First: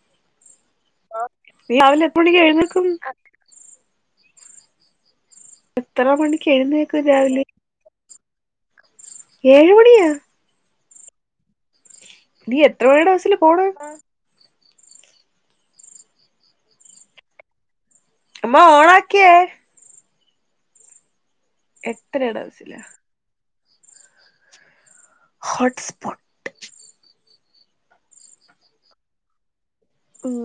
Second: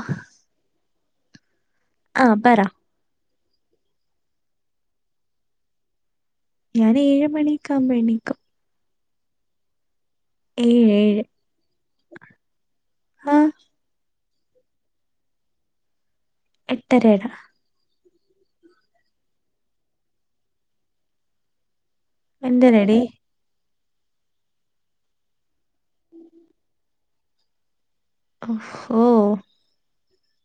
ആഹ് രാവിലെ എത്ര മണിക്ക് എഴുന്നേക്കും എത്ര മണി ഞാൻ ഏഴ് മണിയെക്കാവുമ്പോ എണീക്കും ഏഴ് മണിയാ ഏഴ് നീ എത്ര മണിയുടെ ആ ബസില് പോണ എട്ടരയുടെ അമ്മ ഓണാക്കിയേ എട്ടരയുടെ ബസിലാ എന്തരടി ഹോട്ട് സ്പോട്ട് ഓ ഉം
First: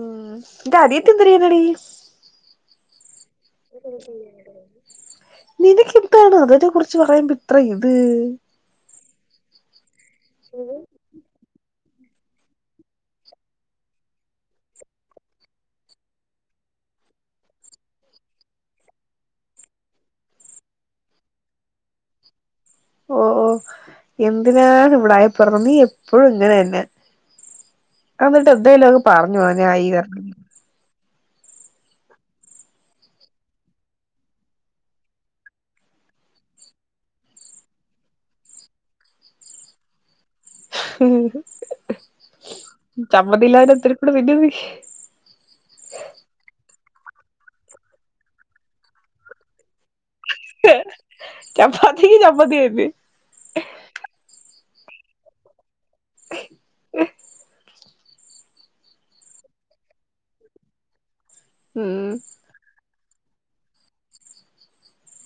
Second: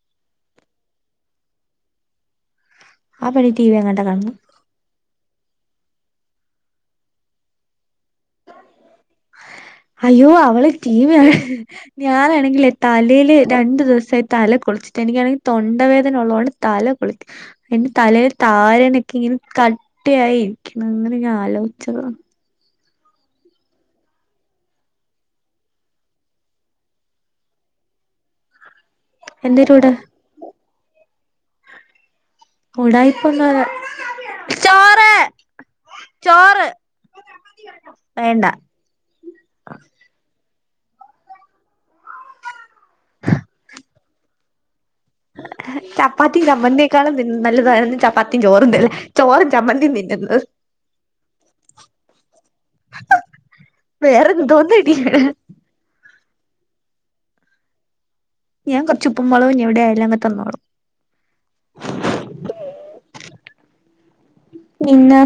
നിൻ്റെ അനിയത്തി എന്ത് ചെയ്യുന്നടി ആ പെണ്ണ് ടി വി അങ്ങാണ്ട കാണുന്നു നിനക്ക് എന്താണ് അതിനെ കുറിച്ച് പറയുമ്പ ഇത്ര ഇത് അയ്യോ അവള് ടി വി കാണ് ഞാനാണെങ്കിലേ തലയില് രണ്ടു ദിവസമായി തല കുളിച്ചിട്ട് എനിക്കാണെങ്കിൽ തൊണ്ടവേദന ഉള്ളതുകൊണ്ട് തല അതിന്റെ തലയിൽ താരനൊക്കെ ഇങ്ങനെ കട്ടയായിരിക്കണ് അങ്ങനെ ഞാൻ ആലോചിച്ച ഉം ഓ ഓ എന്തിനാണ് ഉടായ് പിറന്ന് നീ എപ്പഴും ഇങ്ങനെ തന്നെ... എന്നിട്ട് എന്തായാലുംങ് പറഞ്ഞോ പോ എന്തേലും ഉടാ നായികാരണങ്ങൾ... ഉടായിപ്പൊന്ന ചോറ്- ചോറ് വേണ്ട ആ ഹ് ചമ്മന്തി ഇല്ലാതെ ഇത്തിരി [unintelligible] ചപ്പാത്തി ചമ്മന്തി ക്കാളും തിന്നു നല്ലത് ചപ്പാത്തിയും ചോറും ഇല്ലേ ചോറും ചമ്മന്തിയും തിന്നുന്നത്... ചപ്പാത്തിക്ക് ചമ്മന്തി ഏര്ന്ന് വേറെ [inaudible] [unintelligible] ഞാൻ കൊറച്ച് ഇപ്പും മൊളകും ഞ് എവിടെ യാലും അങ്ങ് ത്‌ന്നോളും ഉം പിന്ന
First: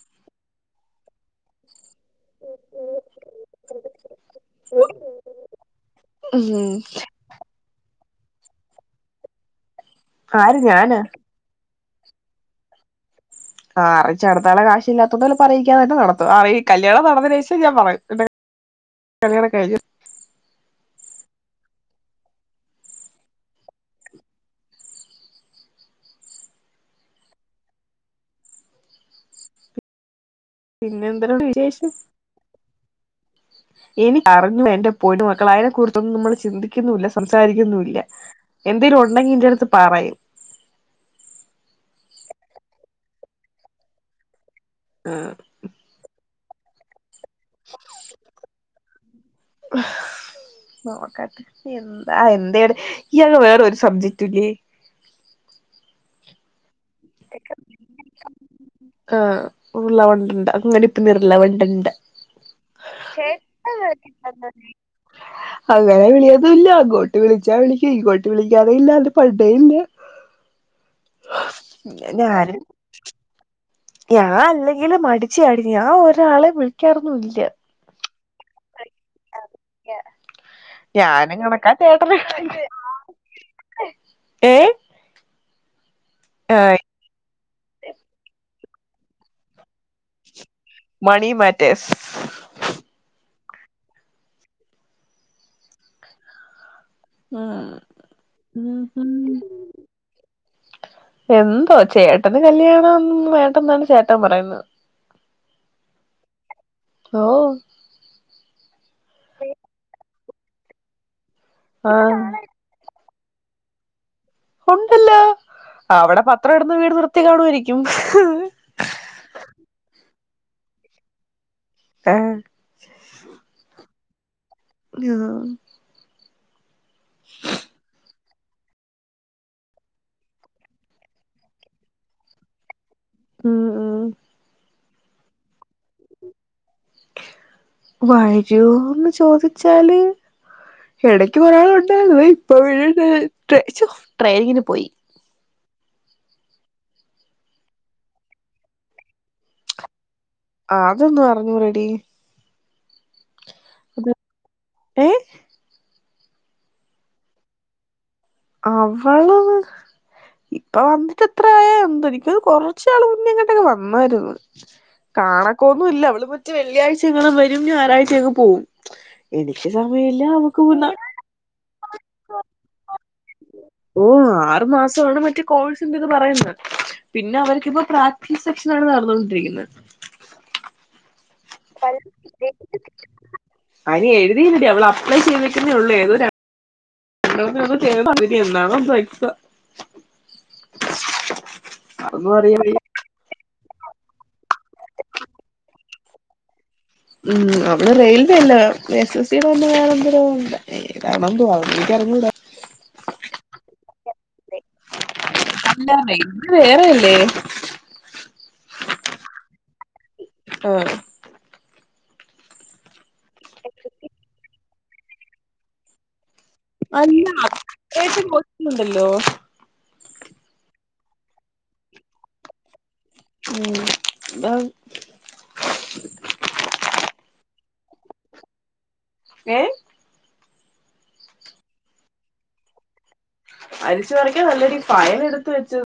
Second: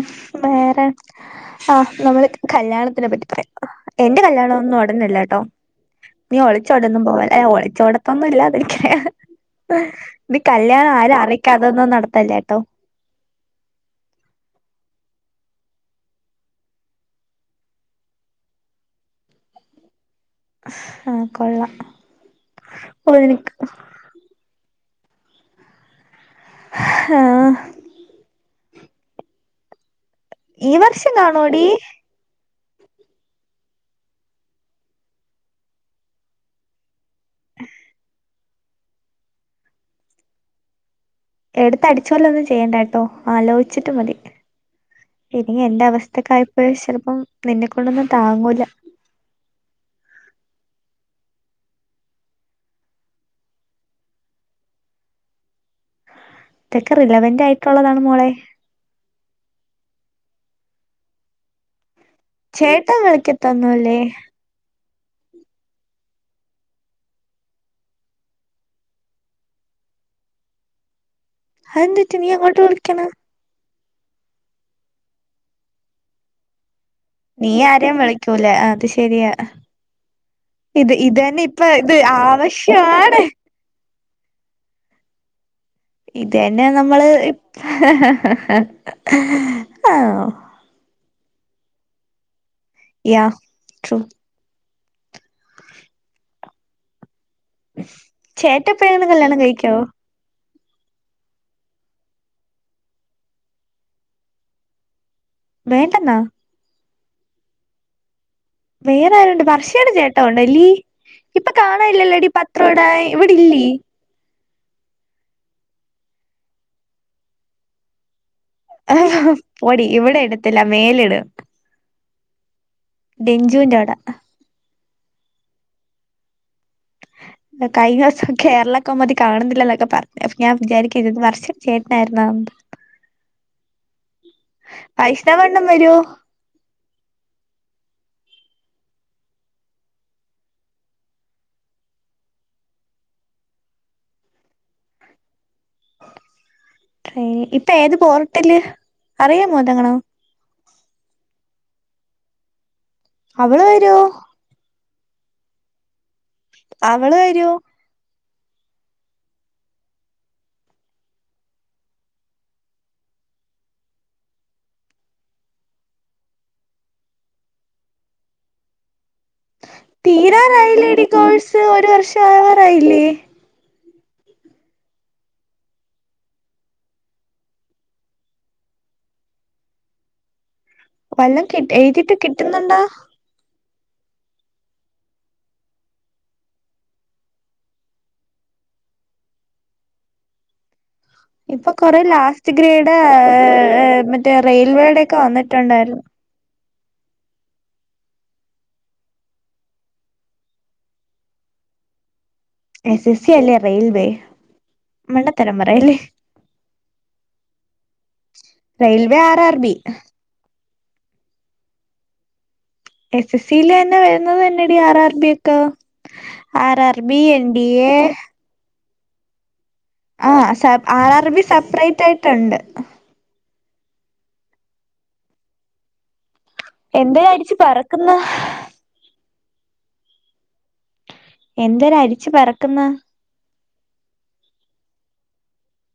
വേറെ ആ നമ്മള് കല്യാണത്തിനെ പറ്റി പറയാം എന്റെ കല്യണം ഒന്നും ഉടനല്ലട്ടോ നീ ഉം ഒളിച്ചോടൊന്നും പോവല്ലേ ഒളിച്ചോട ഒന്നുംല്ലാതിരിക്ക ഹ ഹ ഇത് ആര് കല്യാണ ഞാനാ ആരും അറിക്കാ തൊന്നും നടത്തല്ലേ ട്ടോ ആഹ് അറീച് നടത്താനുള്ള കാശ് ഇല്ലാതൊണ്ടല്ലേ ഇപ്പ അറിക്കാതെ നടത്തുന്നത് അ കല്യാണം നടന്നതിന് ശേഷം ഞാൻ പറയും. കല്യാണം കൈഞ്ഞോ. ആ കൊള്ള പൊളിക്കും ഹ ഈ പിന്നെ എന്തുണ്ട് വർഷംകാണോടി എനി [unintelligible] ഞ്ഞില്ല എന്റെ പൊന്നുമക്കള അതിനെക്കറിച്ചൊന്നും നമ്മൾ ചിന്തിക്കുന്നുല്ല സംസാരിക്കുന്നുല്ല എന്തേലും ഉണ്ടെങ്കി എന്റെടുത്ത് പറയും എടുത്ത അടിച്ച പോല ഒന്നും ചെയ്യണ്ട കേട്ടോ ആലോചിച്ചിട്ട് മതി ഉം ഇനി എന്റെ അവസ്ഥക്കായപ്പോഴ ചിലപ്പം നിന്നെ കൊണ്ടൊന്നും താങ്ങൂല നോക്കാട്ടെ എന്താ എന്തടെ ഈയാക് വേറ ഒരു സബ്ജറ്റൂല്ലേ [inaudible] ഇതൊക്കെ റിലവന്റ് ആയിട്ടുള്ളതാണ് മോളെ ആ് ഉരുളവണ്ടിണ്ട് അങ്ങനെ ഇപ്പ നിരുള വണ്ടിണ്ട ചേട്ടൻ കളിക്കതൊന്നൂല്ലേ? [unintelligible] അങ്ങനെ വിളിയൊന്നുല്ല അങ്ങോട്ട് വിളിച്ചാ വിളിക് ഇങ്ങോട്ട് വിളിക്കാറെ ഇല്ല അത് പണ്ടെ ഇല്ല [inaudible] ഹന്ത്റ്റി ഞാന് നീയാങ്ങോട്ട്ളിക്കണ ഞാൻ അല്ലെങ്കിലു മടിച്ചിയാടി ഞാൻ ഒരാളെ വിളിക്കാറൊന്നും ഇല്ല ക്കൂലെ അത് ശെരിയാ ഇത് ഞാനും ഇതന്നെ ഇപ്പൊ കണക്കാ ഇത് ചേട്ടനും കണക്കാ ആവശ്യാണ് ഏ ഇത് തന്നെമ്മള് ഹ ഹ ഹ ഹ ഹ ആ മണി മാറ്റസ് ആ ട്രൂ ഉം ഉം ചേട്ടപ്പഴേങ്ങാൻ ഉം കല്യാണം കഴിക്കൊ [unintelligible] എന്തോ ചേട്ടന് കല്യാണന്ന് വേണ്ടന്നാണ് ചേട്ടൻ പറയുന്നത് വേണ്ടന്ന ഓ വേറെ ആരുണ്ട് വർഷയയുടെ ചേട്ടോണ്ടല്ലീ ഇപ്പൊ ആ കാണല്ലല്ലോടി പത്രോടാൻ ഇവിടെ ഇല്ലി ഉണ്ടല്ലോ അവിടെ പത്രം ഇടുന്ന വീട് നിർത്തി കാണുമായിരിക്കും പോടി ഇവിടെ ഇടത്തില്ല മേൽ ഇടും ആ ഡെഞ്ചുന്റെ അവിട ആ കഴിഞ്ഞ [unintelligible] കേരള കൗമുദി കാണുന്നില്ല എന്നൊക്കെ പറഞ്ഞു അപ്പൊ ഞാൻ വിചാരിക്ക ആരുന്നു വർഷേടെ ചേട്ടാനായിരുന്നോ ഉം ഉം വൈഷ്ണവ് അണ്ണൻ വരുവോ വരൂന്ന് ചോദിച്ചാല് ഇടക്ക് കുറേനാള് ഉണ്ടായിരുന്നു ഇപ്പ വീണ്ടും ട്രെയിനിങ്ങിന് പോയി ഇപ്പൊ ഏത് പോർട്ടല് അറിയാമോതെങ്ങണം ആ അതൊന്നും അറിഞ്ഞു ടെടി അവള് വരുവോ ഏ അവള് വരുവോ അവള് ഇപ്പൊ വന്നിട്ട് എത്ര ആയാ എന്തോ എനിക്ക് തോന്നുന്നു കൊറച്ച് നാള് മുന്നേ ഇങ്ങോട്ടൊക്കെ വന്നായിരുന്നു കാണക്ക ഒന്നും ഇല്ല അവള് മറ്റെ വെള്ളിയാഴ്ച എങ്ങണം വരും ഞായറഴ്ച അങ്ങ് പോവും എനിക്ക് സമയമില്ല അവക്ക് പിന്നെ തീരാറായില്ലേ ടി കോഴ്സ് ഒരു വർഷം ആവാറായില്ലേ ഓ ആറു മാസമാണ് മറ്റെ കോഴ്സിന്റെ ഇത് പറയുന്ന പിന്നെ അവർക്കിപ്പോ പ്രാക്റ്റീസ് സെക്ഷൻ നടന്നൊണ്ടിരിക്കുന്നത് വല്ലം കിട്ടി എഴുതിട്ട് കിട്ടുന്നുണ്ടോ അതിന് എഴുതില്ലടി അവള് അപ്ലൈ ചെയ്തേക്കുന്നേ ഉള്ളൂ ഏതൊ ര രണ്ടന്ന ചെയ്ത് അതിന് എന്നാണോ എന്തോ എക്സാം ഇപ്പൊ കൊറേ അതൊന്നും ലാസ്റ്റ് അറിയാൻ വയ്യ ഗ്രേഡ് മറ്റേ റെയിൽവേയുടെക്കെ വന്നിട്ടുണ്ടായിരുന്നു ഉം അവള് റെയിൽവേ അല്ല എസ് എസ് സി ന്ന് പറഞ്ഞ വേറെ എന്താരാ ന്തോ എനിക്കഅറിഞ്ഞൂട എസ് എസ് സി അല്ലേ റേയിൽവേ അല്ല റെയിൽവേ വേറെ അല്ലേ റെയിൽവേ ആർ ആർ ബി ആ എസ് എസ് സി ൽ തന്നെ വരുന്നത് തന്നടി ആർ ആർ ബി ഒക്കെ R R B N D A hello ആ സ ആർ ആർ ബി സെപ്പറേറ്റ് ആയിട്ടുണ്ട് ഉ ബ എന്ത അരിച്ചു പറക്കുന്ന ഏ എന്തര് അരിച്ചു പറക്കുന്ന അരിച്ചു പറക്കിയത് അല്ലെടി ഫയല് എടുത്ത് വെച്ചത്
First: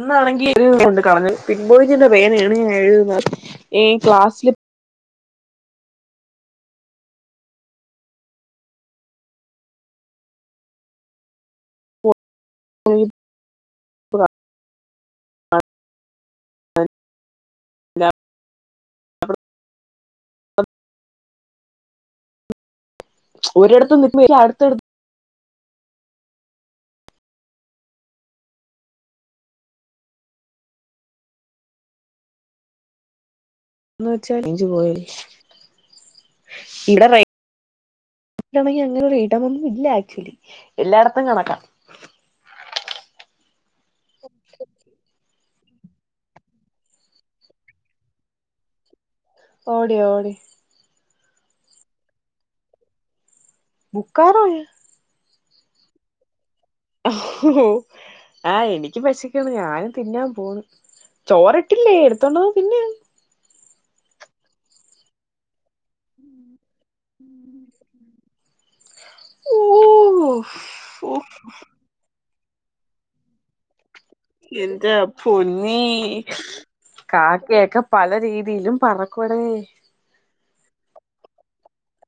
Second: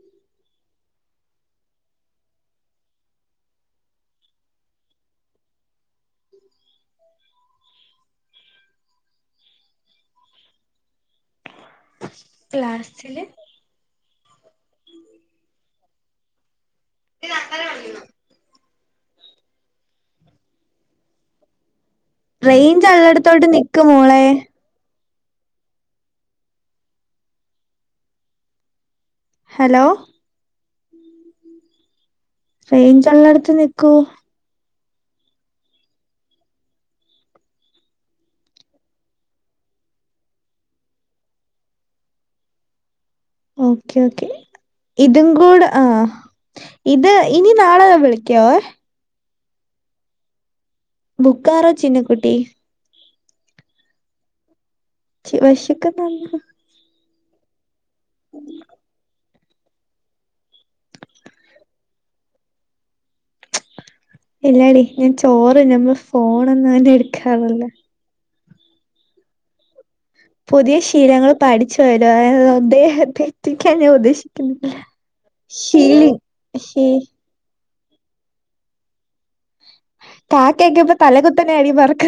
ഇന്നാണെങ്കി ഒരു പേന കൊണ്ട് കളഞ്ഞു പിൻ പോയിന്റ്ന്റെ പേന യാണ് ഞാൻ എഴുതുന്നത് ഈ ക്ലാസ്സ്‌ ക്ലാസ്സില് ക്ലാസ്സില് അ ഇ തക്കാലം റേയിഞ്ച് ഉള്ളടത്തോട്ട് നിക്ക് ഒരിടത്ത് നിക്കുമ്പോ മോളെ എനിക്ക് അടുത്തടുത്ത് ഹലോ റേഞ്ച് ഉള്ളടത്തു എന്ന് വെച്ചാ റേഞ്ചു പോയി ഇവിടെ റേ ണങ്കി അങ്ങനെ ഇടമൊന്നും ഇല്ല ആക്ച്വലി എല്ലായിടത്തും കണക്കാം ഓക്കെ ഓക്കെ ഇതും കൂടെ ആഹ ഇത് ഇനി നാളെ വിളിക്കോ ഓടെ ഓടെ ബുക്കാറോ ചിന്ന കുട്ടി ബക്കാറോയ വിശക്കെ നന്നു ആഹ എനിക്ക് പശി ഞാനും തിന്നാൻ പോണ് ചോറിട്ടില്ലേ എടുത്തോണ്ടത് തിന്നെയാണ് എല്ലാടി ഞാൻ ചോറ് ഞമ്മൾ ഫോണൊന്നും അവന്നെ എടുക്കാറില്ല ഉം പുതിയ ശീലങ്ങൾ പഠിച്ചു വരു എന്ന അദ്ദേഹക്കൻ ചോദിച്ചു എന്താ പൊന്നി ശീ കാക്കയൊക്കെ പല രീതിയിലും പറക്കൂടേ കാാക്കയാക്ക ഇ്പ തലഗൂത്തനെ അടി ബർക്ക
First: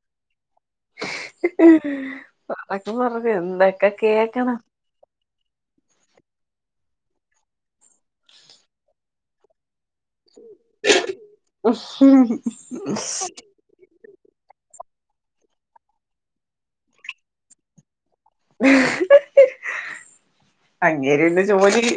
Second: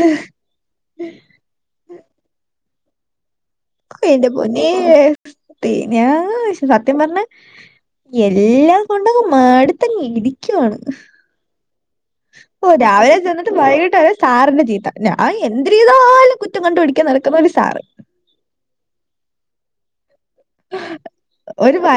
പറക്ക പററ കന്റെ പോന്ന തന ആ സത്യം പറഞ്ഞ എല്ലാം കൊണ്ട മാടി ഇ ഇടരിക്കുവാണ് ഓത്ാവ ജന്നത്ത ബയകട്ട സാറിന്റെ ചീത്ത ഞാൻ എന്ത് രീതാലും കുറ്റം കണ്ട പിടിക്കാൻ നടക്കുന്ന ഒരു സാറ് ഉ ഒരു വ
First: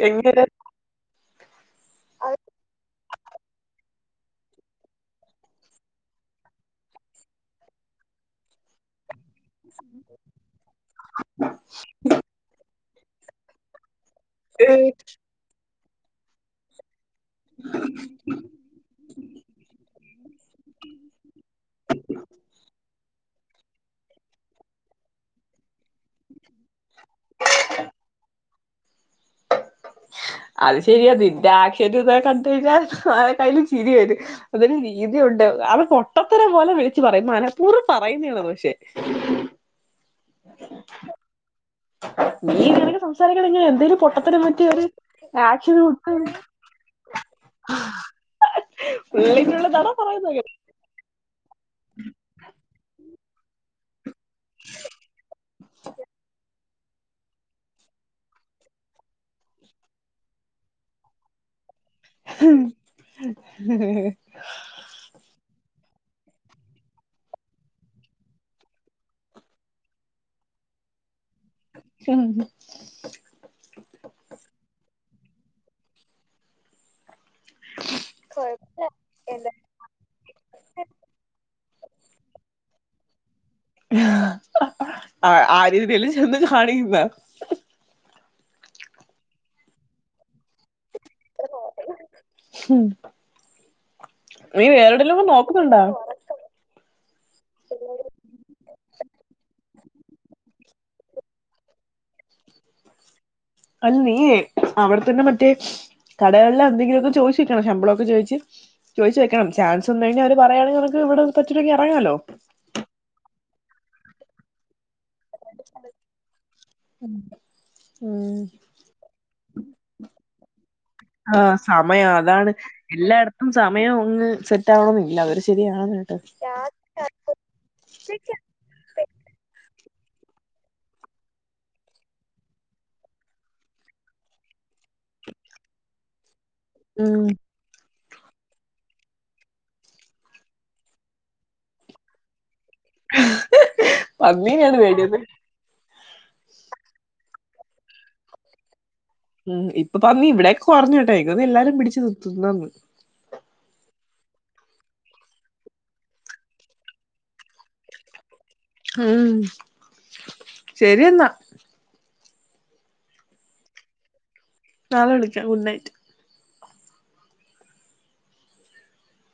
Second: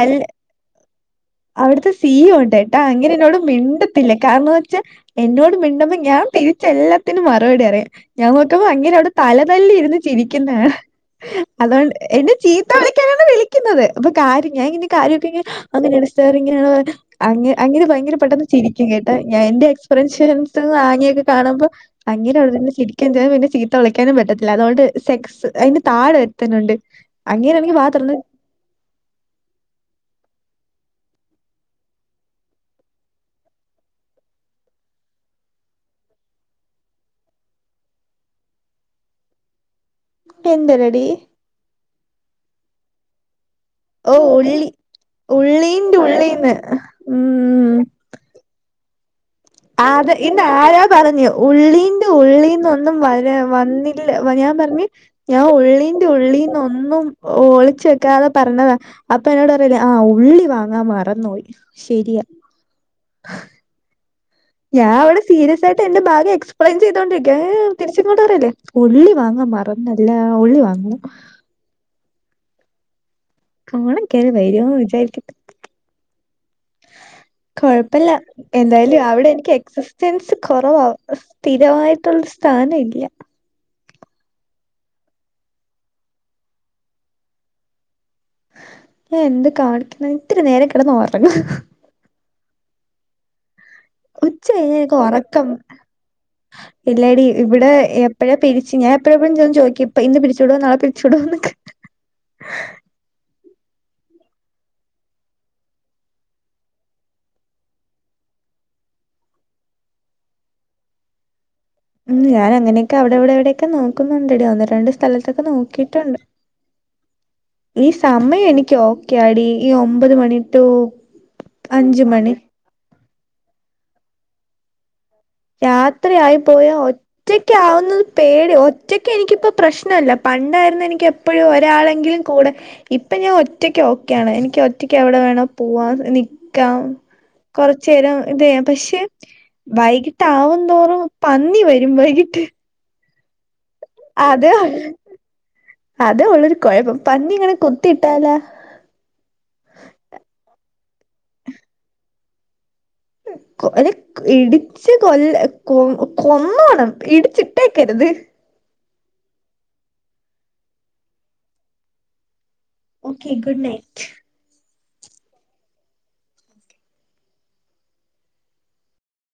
അവിടുത്തെ സീും ഉണ്ട് ട്ടാ അങ്ങനെ എന്നോട് മിണ്ടത്തില്ല കാരണംന്ന് വെച്ചാ എന്നോട് മിണ്ട്പ ഞാൻ തിരിച്ച എല്ലാത്തിനും മറുപടി അറിയാം ഞാൻ നോക്കുമ്പോ അങ്ങനെ അവിടെ തലതല്ലി ഇരുന്ന് ചിരിക്കുന്നതാണ് അതുകൊണ്ട് എന്റെ ച വിളിക്കുന്നത് അപ്പൊ കാര്ം ഞാൻ ഇങ്ങനെ കാര്യൊക്കെ അങ്ങനെ അണ ഇങ്ങനെയ അെ അങ്ങനെ ഭയങ്കര പെട്ടെന്ന് ചിരിക്കും കേട്ടാ ഞാൻ എന്റെ എക്സ്പീരിയൻൻസ്ന്ന് ആങ്ങിയൊക്കെ കാണുമ്പോ അങ്ങനെയുള്ള തന്നെിരിക്കൻ പിന്നെ ചീത്ത വിളിക്കാനും പറ്റത്തില്ല അതുകൊണ്ട് സെക്സ് അതിന്റെ താട എത്തണ്ട് അങ്ങനെയാണെങ്ക ത്രന്ന [unintelligible] അത് ശരിയാ നിന്റെ ആക്ഷേയം കണ്ട കഴിഞ്ഞാൽ ആ കയ്യിൽ ചിരി വരും അതൊരു രീതിയുണ്ട് അവ പൊട്ടത്തന പോലെ വിളിച്ചു പറയും മലപ്പൂർ പറയുന്നണന്ന പക്ഷെ എന്ത രടി ങ്ങന എന്തേലും പൊട്ടത്തനെ മാറ്റിയര് ആിട്ട ഉള്ളീന്റെ ഉള്ളീന്ന് അ ഉം അത് ഇന്റെ ആരാ പറഞ്ഞു ഉള്ളീ് ഉള്ളീന്ന്ൊന്നും വര വന്നി ഇല്ല ഞാൻ പറഞ്ഞഞ് ഞാൻ ഉള്ളീറെ ഉള്ളി ഒന്നും ഒളിച്ച വെക്കാതെ പറഞ്ഞത അപ്പൊ എന്നോട് പറല്ലേ ആ ഉള്ളി വാങ്ങാ മറന്നോയി [unintelligible] ഞാൻ അടെ സീരിയ ആയിട്ട് എന്റെ ഭാഗം എക്സ്പ്െൻ ചെയ്തോണ്ടിരിക്കഏ തിരിച്ചങ്ങോട്ട പററല്ലേ പുള്ളി വാങ്ങ മറം നല്ല ഉള്ളി വാങ്ങ ഉ കാണക്ക വരുന്ന് വിചാരിക്ക കൊഴപ്പില്ല എന്തായാലും അവിടെ എനിക്ക് എക്സിസ്റ്റൻസ് കുറവാ സ്ഥിരമായിട്ടുള്ള സ്ഥാന ഇല്ല അ ആ ആ രീതിൽ ചെന്ന് കാണിക്കുന്ന ഞ എന്ത് കാണിക്കണം ഇത്തിരി നേരം കിടന്നു റങ്ങ ഹം ഉച്ചനക്ക് ഉറക്കം ഇല്ലാടി ഇവിടെ എപ്പഴാ പിരിച്ച്ു ഞാൻ എപ്പഴ എവിഴന്തും ചോദിക്കി ഇപ്പ ഇന്ന് പിടിച്ചു വിട നളെ പിടിച്ചു വിടന്ന്ഒക്കെ [unintelligible] അല്ല നീേ അവിടെത്തന്നെ മറ്റേ കടകളില എന്തെങ്കിലുമൊക്കെ ചോയിിച്ചിരിക്കണോ ശമ്പളമൊക്കെ ചോയിച്ച് ചോദച്ച് വെക്കണം ചാസ് ഒന്ന കഴിഞ്ഞാ അവര് പറയാണെങ്ക നമക്ക് ഇവിടെ [unintelligible] ഉ ഇറങ്ങാലോ ഞാൻ അങ്ങനെയൊക്കെ അവിടെ എവിടെ എവിടെൊക്കെ നോക്കുന്നുണ്ട്ട ഒന്ന് രണ്ട് സ്ഥലത്തൊക്കെ നോക്കിയിട്ടുണ്ട് ഉം ഈ സമയം എനിക്ക് ഓക്കെ അടി ഈ ഒമ്പത് മണി ൂ ആഹ് സമയം അതാണ് എല്ലായിടത്തും സമയം അങ്ങ് സെറ്റ് ആകണംന്ന് രാത്രി ആയി പോയാ ഒറ്റക്കാവുന്നത് പേടിയാ ഒറ്റക്ക് എനിക്കിപ്പോ പ്രശ് നൊല്ല പണ്ടായിരുന്ന് എനിക്ക് എപ്പഴും ഒരാളെങ്കിലും കൂടെ ഇപ്പൊ ഞാൻ ഒറ്റയ്ക്ക് ഓക്ക ആണ്. എനിക്ക് ഒറ്റ ക്കെവിടെ വേണോ പുവ്വാ നി ക്കാം ഉം കൊറച്ചേരം ഇതെ പക്ഷെ വൈകി ട്ടാവും തോറും പന്നി വരും വൈകിട്ട് പന്നീനേണ് പേടിയല്ലേ? അതെ ഉള്ളൊരു കൊഴപ്പം പന്നി ഇങ്ങനെ കുത്തിയിട്ടാലാ ഉം ഇപ്പൊ പന്നി ഇവിടെയൊക്കെ കൊറഞ്ഞു ട്ടോ എനിക്ക് തോന്ന്ന്ന്എല്ലാരും പിടിച്ചു തിന് തിന്നന്ന് കൊല ഇടിച്ച് കൊല്ല കൊ കൊന്നോണം ഇടിച്ചിട്ടേക്കര്ത്. ഹും ശരിയെന്നാ. ഓക്കെ ഗുഡ് നൈറ്റ് നാളെ വിളിക്കാം, ഗുഡ് നൈറ്റ്.